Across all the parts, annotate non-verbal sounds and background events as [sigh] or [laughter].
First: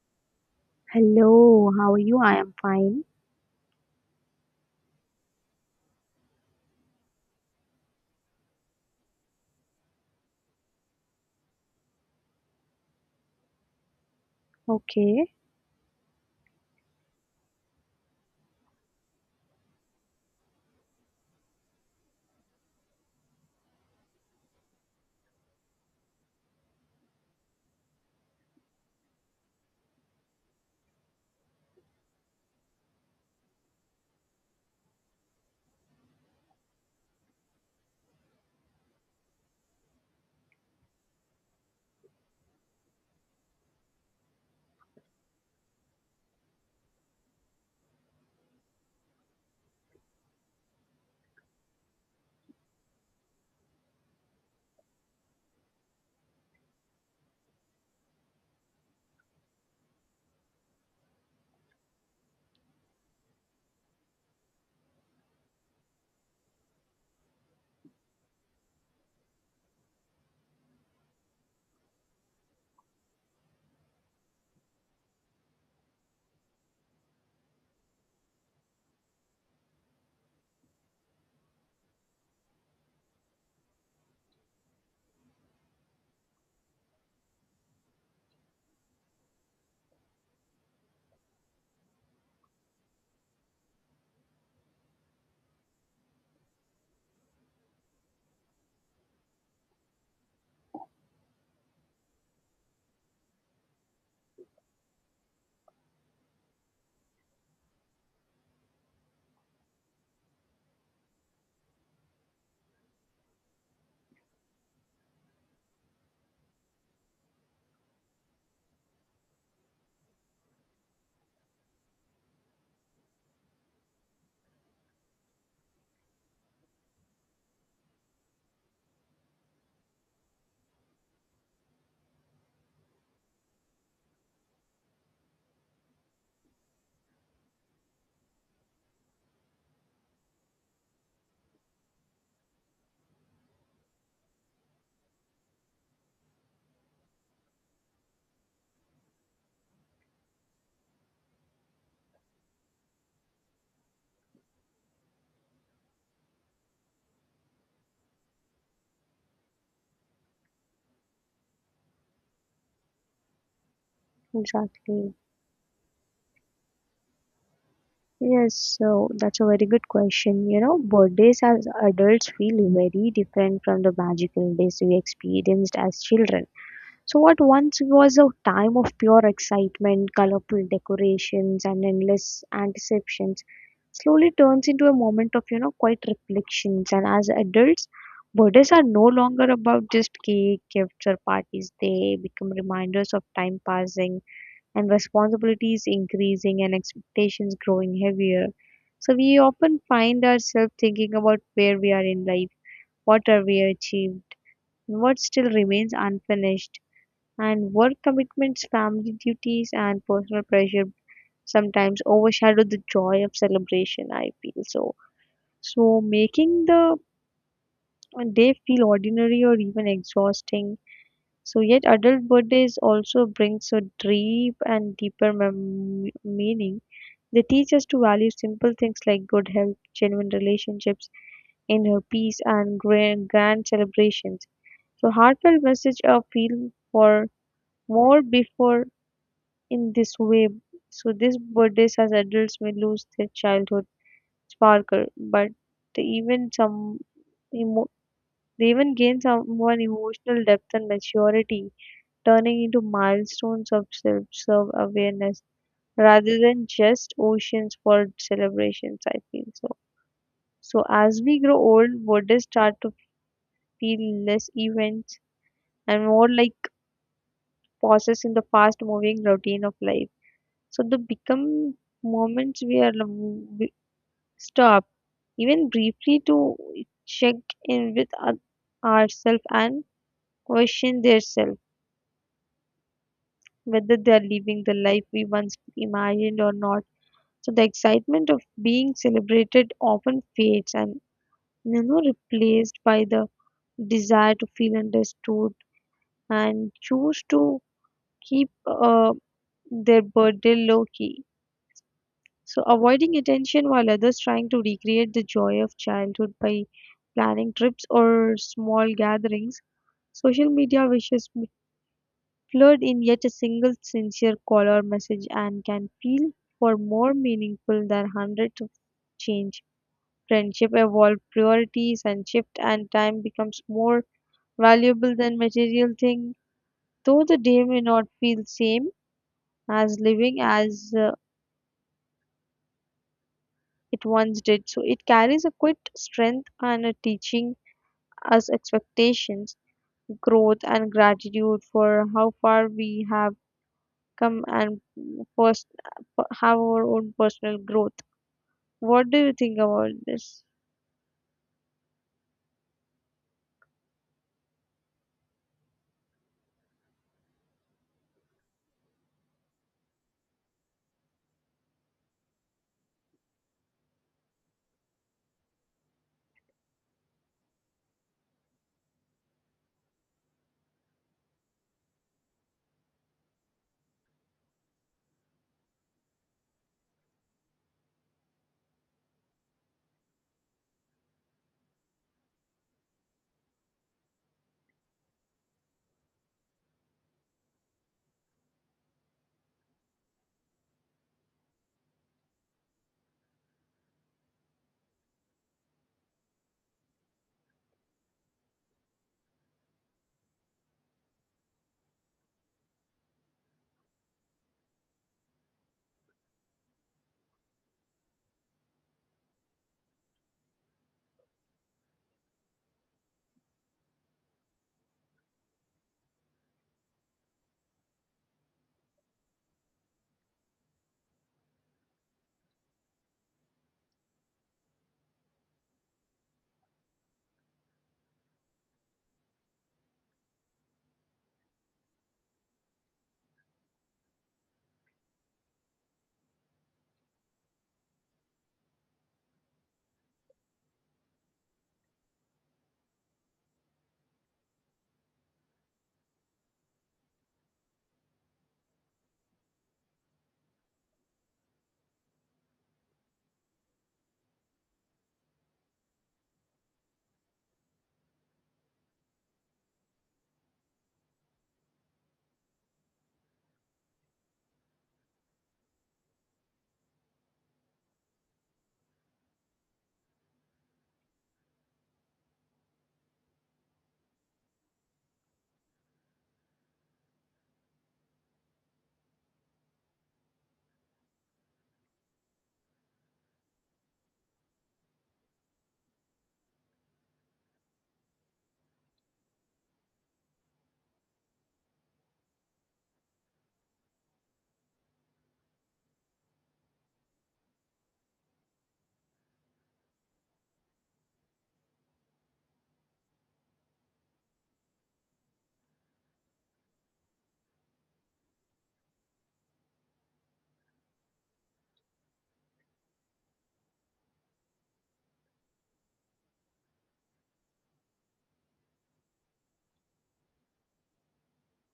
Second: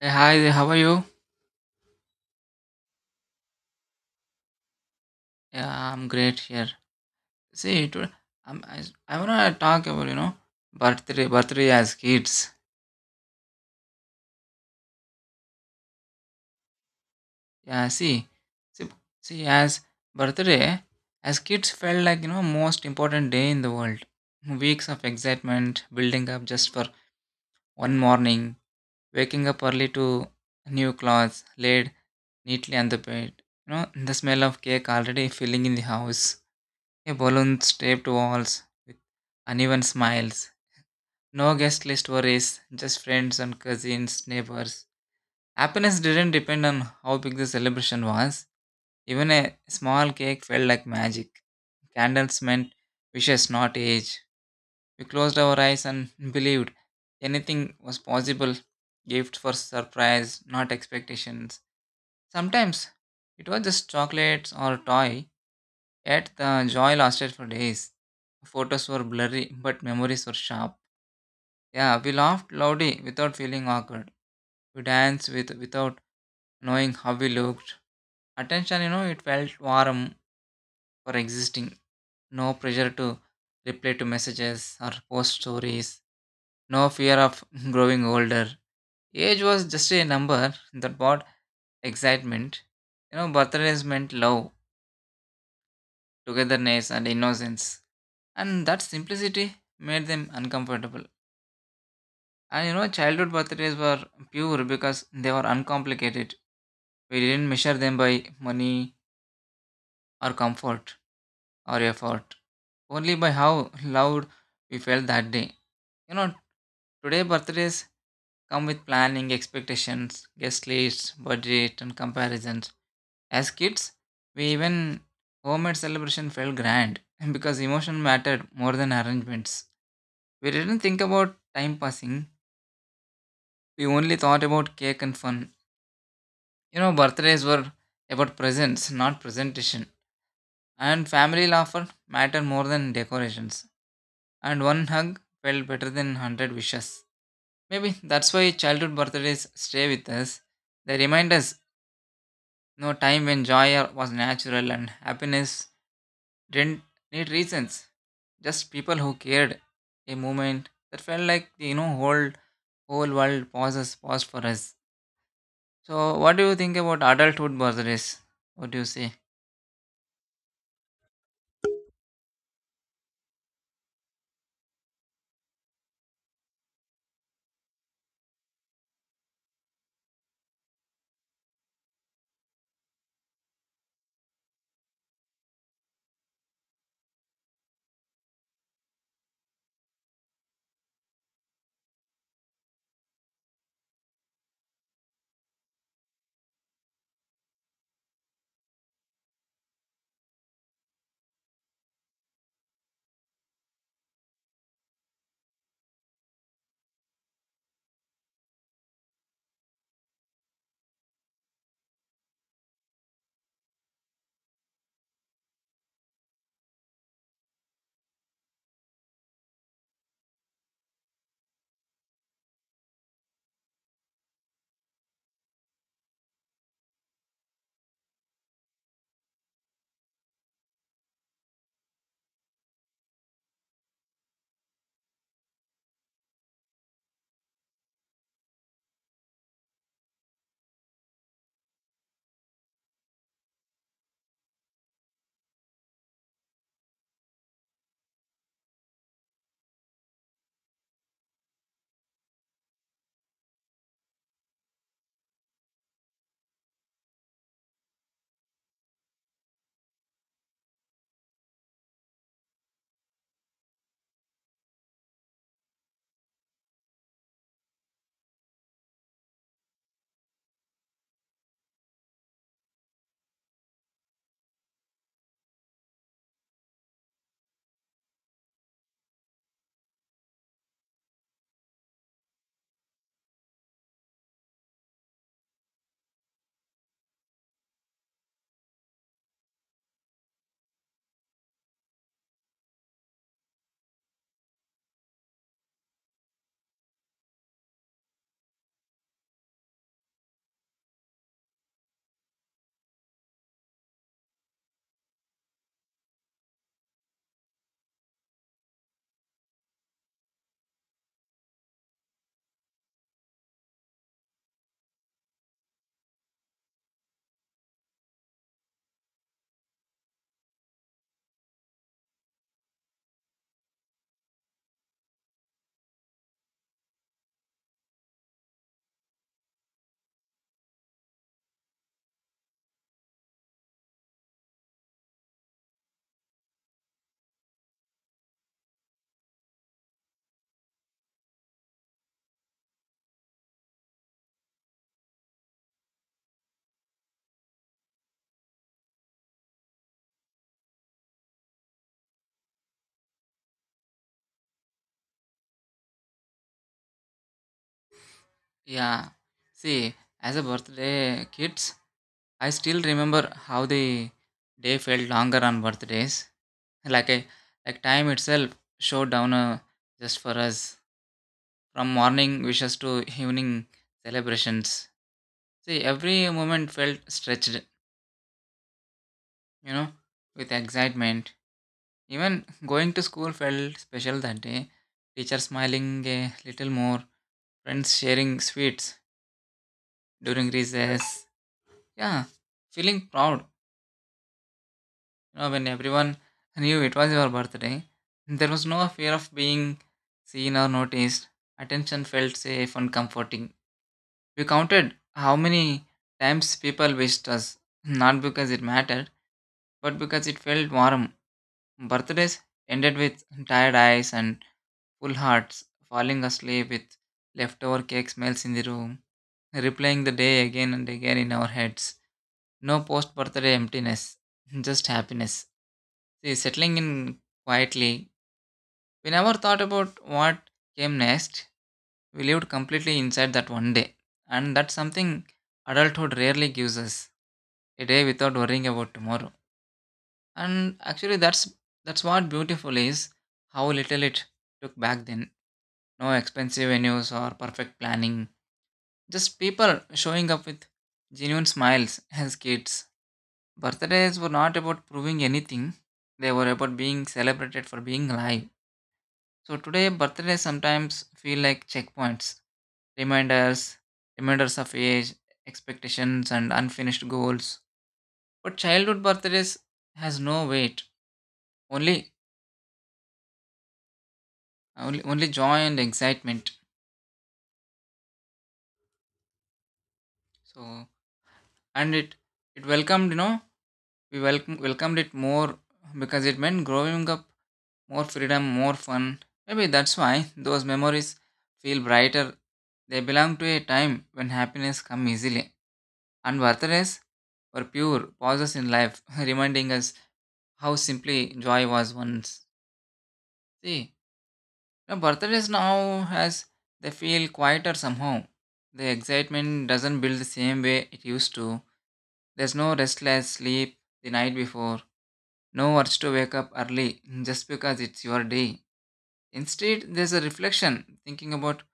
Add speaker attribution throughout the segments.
Speaker 1: Hey, hi there, how are you?
Speaker 2: Hello, how are you? I am fine.
Speaker 1: Yeah, I'm great here. See, today I'm, I, I wanna talk about, you know, birthday as kids.
Speaker 2: Okay,
Speaker 1: Yeah, see, see, as birthday, as kids felt like, you know, most important day in the world. Weeks of excitement building up just for one morning, waking up early to new clothes, laid neatly on the bed. You know, the smell of cake already filling in the house. A balloons taped to walls with uneven smiles. No guest list worries, just friends and cousins, neighbors. Happiness didn't depend on how big the celebration was. Even a small cake felt like magic. Candles meant wishes, not age. We closed our eyes and [laughs] believed anything was possible. Gift for surprise, not expectations. Sometimes it was just chocolates or toy, yet the joy lasted for days. Photos were blurry, but memories were sharp. Yeah, we laughed loudly without feeling awkward. We danced without knowing how we looked. Attention, you know, it felt warm for existing. No pressure to reply to messages or post stories. No fear of [laughs] growing older. Age was just a number that brought excitement. You know, birthdays meant love, togetherness, and innocence. And that simplicity made them uncomfortable. And you know, childhood birthdays were pure because they were uncomplicated. We didn't measure them by money, or comfort or effort, only by how loud we felt that day. You know, today birthdays come with planning, expectations, guest lists, budget, and comparisons. As kids, we even homemade celebration felt grand [laughs] because emotion mattered more than arrangements. We didn't think about time passing, we only thought about cake and fun. You know, birthdays were about presents, not presentation. And family laughter mattered more than decorations. And one hug felt better than 100 wishes. Maybe that's why childhood birthdays stay with us. They remind us no time when joy was natural and happiness didn't need reasons. Just people who cared. A moment that felt like the whole world pauses paused for us.
Speaker 2: exactly.
Speaker 1: So what do you think about adulthood birthdays?
Speaker 2: Yes,
Speaker 1: What do you
Speaker 2: so
Speaker 1: say?
Speaker 2: that's a very good question. You know, birthdays as adults feel very different from the magical days we experienced as children. So, what once was a time of pure excitement, colorful decorations, and endless anticipations slowly turns into a moment of, you know, quiet reflections. And as adults, birthdays are no longer about just cake, gifts, or parties. They become reminders of time passing and responsibilities increasing and expectations growing heavier. So, we often find ourselves thinking about where we are in life, what have we achieved, and what still remains unfinished and work commitments, family duties, and personal pressure sometimes overshadow the joy of celebration, I feel so. So, making the day feel ordinary or even exhausting. So, yet, adult birthdays also bring so deep and deeper mem- meaning. They teach us to value simple things like good health, genuine relationships, inner peace, and grand celebrations. So, heartfelt message of feel for more before in this way. So these birthdays as adults may lose their childhood sparkle, but they even some emo- they even gain someone emotional depth and maturity, turning into milestones of self-serve awareness rather than just oceans for celebrations. I feel so. So as we grow old, birthdays start to feel less events and more like pauses in the fast-moving routine of life. So they become moments we are stop even briefly to check in with ourselves and question themselves whether they are living the life we once imagined or not. So the excitement of being celebrated often fades and you know replaced by the desire to feel understood and choose to keep their burden low key. So, avoiding attention while others trying to recreate the joy of childhood by planning trips or small gatherings, social media wishes blurred in yet a single sincere call or message and can feel for more meaningful than hundreds of change. Friendship evolve priorities and shift and time becomes more valuable than material thing. Though the day may not feel same as living as it once did. So it carries a quite strength and a teaching us expectations, growth, and gratitude for how far we have come and first have our own personal growth. What do you think about this?
Speaker 1: Yeah. See, as a birthday kids, I still remember how the day felt longer on birthdays. Like a like time itself showed down just for us, from morning wishes to evening celebrations. See, every moment felt stretched, you know, with excitement. Even going to school felt special that day, teacher smiling a little more, friends sharing sweets during recess. Yeah, feeling proud, you know, when everyone knew it was your birthday. There was no fear of being seen or noticed. Attention felt safe and comforting. We counted how many times people wished us, not because it mattered, but because it felt warm. Birthdays ended with tired eyes and full hearts, falling asleep with leftover cake smells in the room, replaying the day again and again in our heads. No post birthday emptiness, just happiness. See, settling in quietly, we never thought about what came next. We lived completely inside that one day, and that's something adulthood rarely gives us, a day without worrying about tomorrow. And actually, that's what beautiful is, how little it took back then. No expensive venues or perfect planning, just people showing up with genuine smiles. As kids, birthdays were not about proving anything; they were about being celebrated for being alive. So today, birthdays sometimes feel like checkpoints, reminders, reminders of age, expectations, and unfinished goals. But childhood birthdays has no weight, only only joy and excitement. So and it welcomed, you know, we welcomed it more because it meant growing up, more freedom, more fun. Maybe that's why those memories feel brighter. They belong to a time when happiness come easily. And birthdays were pure pauses in life, [laughs] reminding us how simply joy was once. See, the birthdays now has they feel quieter somehow. The excitement doesn't build the same way it used to. There's no restless sleep the night before, no urge to wake up early just because it's your day. Instead, there's a reflection, thinking about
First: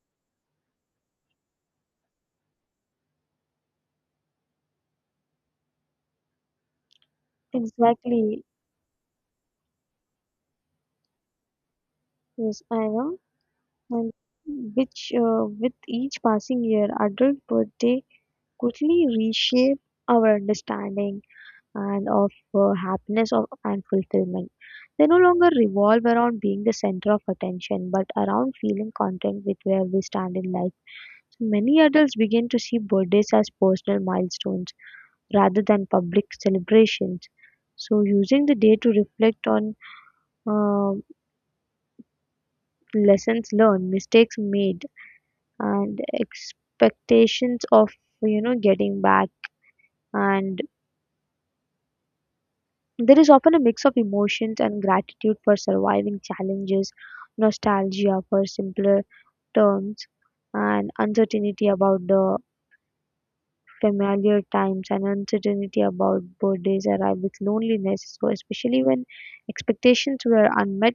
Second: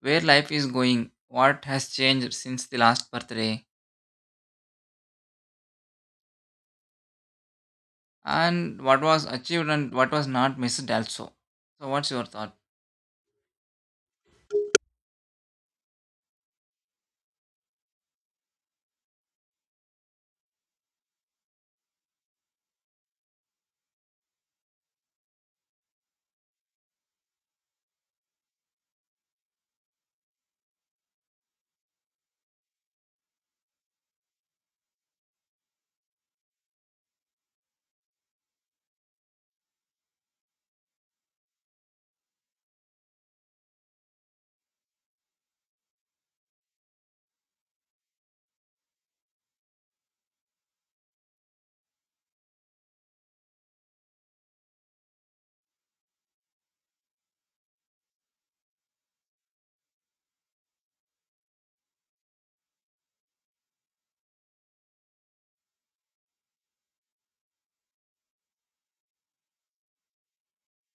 Speaker 1: where life is going, what has changed since the last birthday,
Speaker 2: Exactly,
Speaker 1: and what was achieved and what was not missed also. So, what's your thought?
Speaker 2: yes, I know. And which, with each passing year, adulthood, they quickly reshape our understanding. And of happiness of, and fulfillment. They no longer revolve around being the center of attention, but around feeling content with where we stand in life. So many adults begin to see birthdays as personal milestones rather than public celebrations. So, using the day to reflect on uh, lessons learned, mistakes made, and expectations of you know getting back and there is often a mix of emotions and gratitude for surviving challenges, nostalgia for simpler terms, and uncertainty about the familiar times and uncertainty about birthdays arrive with loneliness, so especially when expectations were unmet,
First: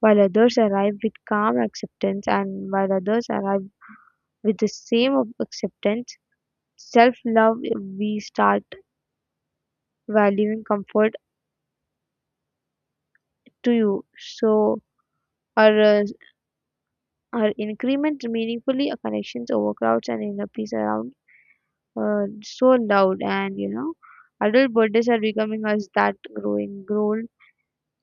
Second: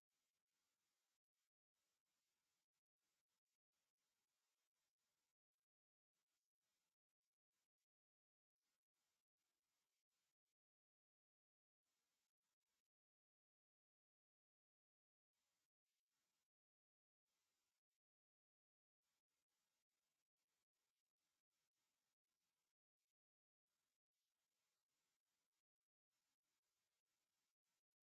Speaker 2: while others arrive with calm acceptance and while others arrive with the acceptance, self love we start valuing comfort to you. So or uh, or increment meaningfully collections overcrowds and inappease around so loud and you know adult birthdays are becoming as that growing grown.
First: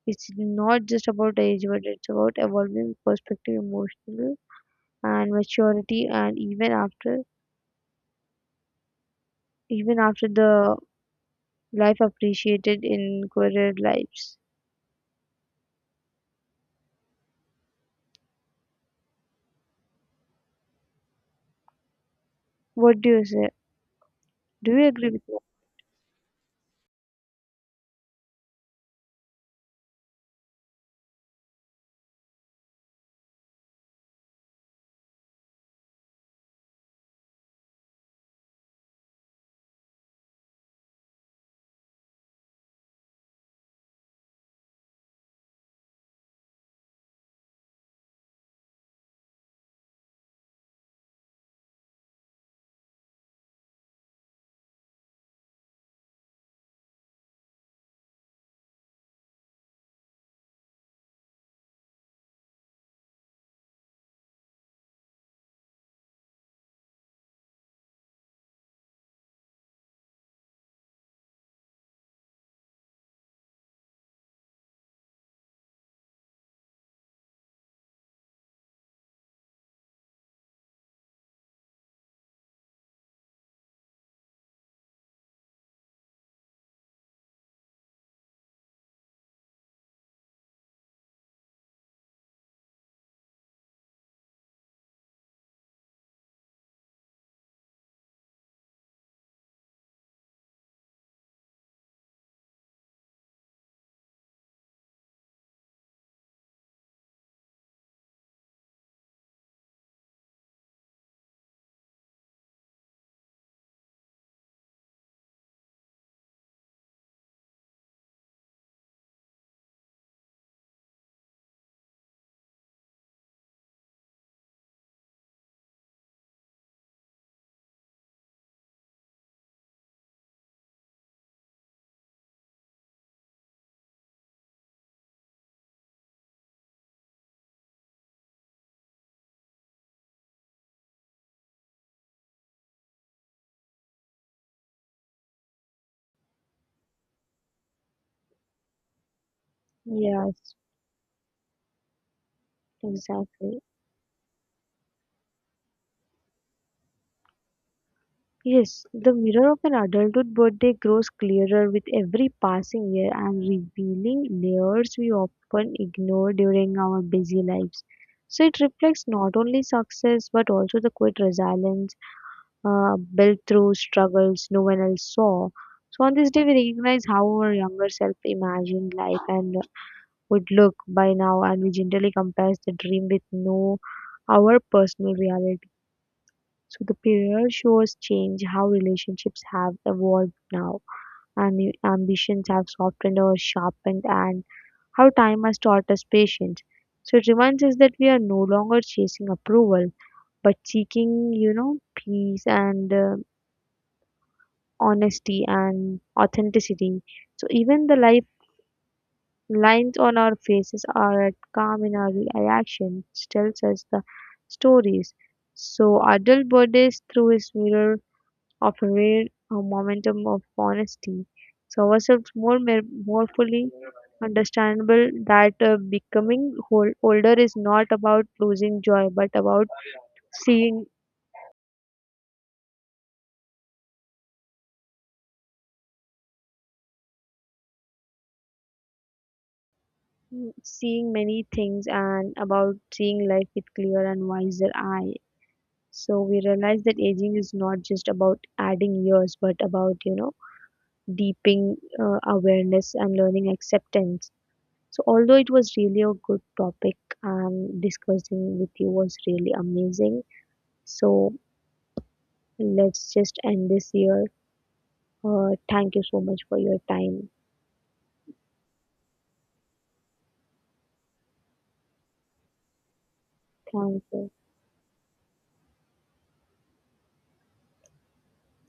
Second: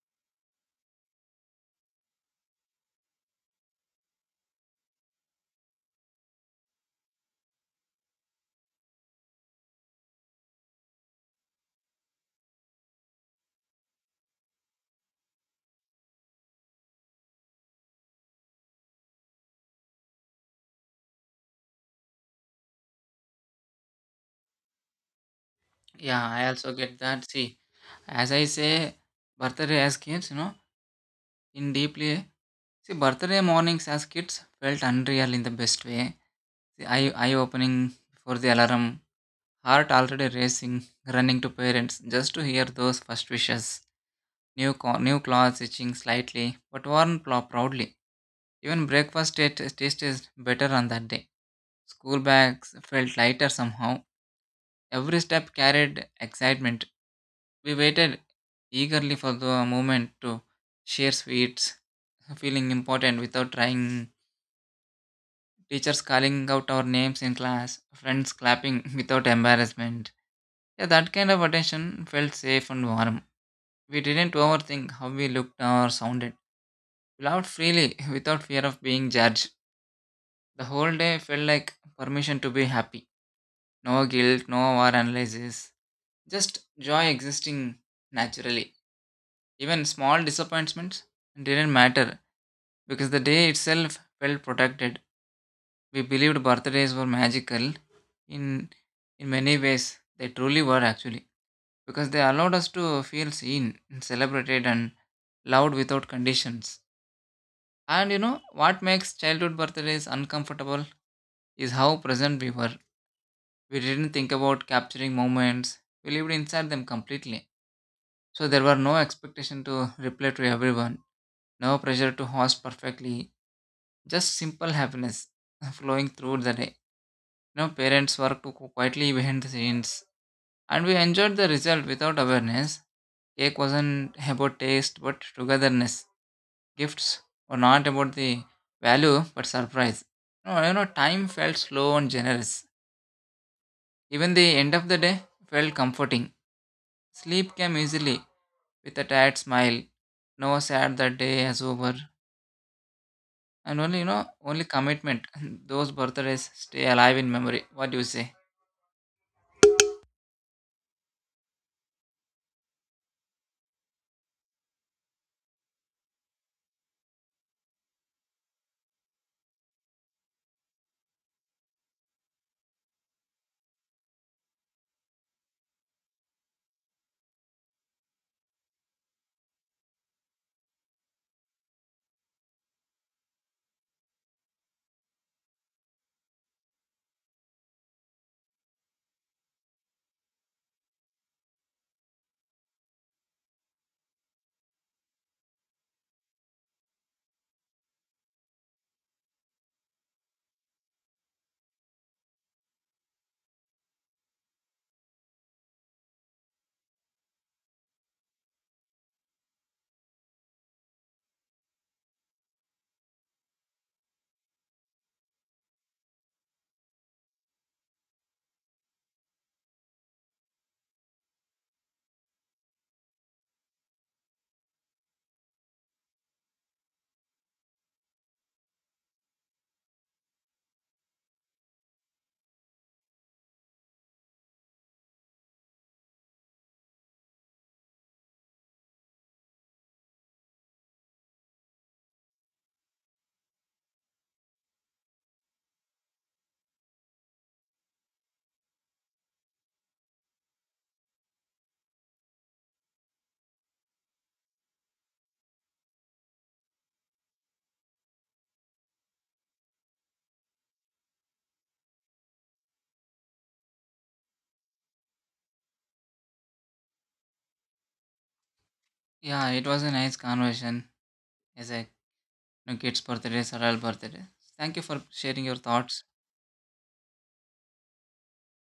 Speaker 2: It's not just about age but it's about evolving perspective emotional and maturity and even after the life appreciated in career lives. What do you say? Do you agree with me?
Speaker 1: Yeah, I also get that. See, as I say, birthday as kids, you know, in deeply, see, birthday mornings as kids felt unreal in the best way. The eye opening before the alarm, heart already racing, running to parents just to hear those first wishes. New clothes itching slightly, but worn proudly. Even breakfast tasted better on that day. School bags felt lighter somehow. Every step carried excitement. We waited eagerly for the moment to share sweets, feeling important without trying, teachers calling out our names in class, friends clapping [laughs] without embarrassment. Yeah, that kind of attention felt safe and warm. We didn't overthink how we looked or sounded. We laughed freely [laughs] without fear of being judged. The whole day felt like permission to be happy. No guilt, no over. Just joy existing naturally. Even small disappointments didn't matter because the day itself felt protected. We believed birthdays were magical, in in many ways they truly were actually, because they allowed us to feel seen, celebrated and loved without conditions. And you know what makes childhood birthdays uncomfortable is how present we were. We didn't think about capturing moments. We lived inside them completely. So there were no expectation to reply to everyone, no pressure to host perfectly, just simple happiness [laughs] flowing through the day. You know, parents worked quietly behind the scenes, and we enjoyed the result without awareness. Cake wasn't about taste but togetherness. Gifts were not about the value but surprise. No, you know, time felt slow and generous. Even the end of the day felt comforting. Sleep came easily with a tired smile.
Speaker 2: Yes,
Speaker 1: No sad that day is over.
Speaker 2: exactly.
Speaker 1: And only, you know, only commitment. [laughs] Those birthdays stay alive in memory. What do you say?
Speaker 2: Yes, the mirror of an adulthood birthday grows clearer with every passing year and revealing layers we often ignore during our busy lives. So it reflects not only success but also the quiet resilience built through struggles no one else saw. So on this day, we recognize how our younger self imagined life and would look by now, and we generally compare the dream with no our personal reality. So the period shows change, how relationships have evolved now, and new ambitions have softened or sharpened, and how time has taught us patience. So it reminds us that we are no longer chasing approval, but seeking, you know, peace and honesty and authenticity. So even the life lines on our faces are at calm in our reaction, tells us the stories. So adult birthdays through his mirror often wear a momentum of honesty. So ourselves more fully understandable that becoming whole, older is not about losing joy, but about seeing seeing many things and about seeing life with clear and wiser eye. So we realize that aging is not just about adding years, but about you know deeping awareness and learning acceptance. So, although it was really a good topic and discussing with you was really amazing. So, let's just end this here. Thank you so much for your time.
Speaker 1: Yeah, it was a nice conversation. As a you know, kids' birthdays or all
Speaker 2: Thank
Speaker 1: birthdays.
Speaker 2: you.
Speaker 1: Thank you for sharing your thoughts.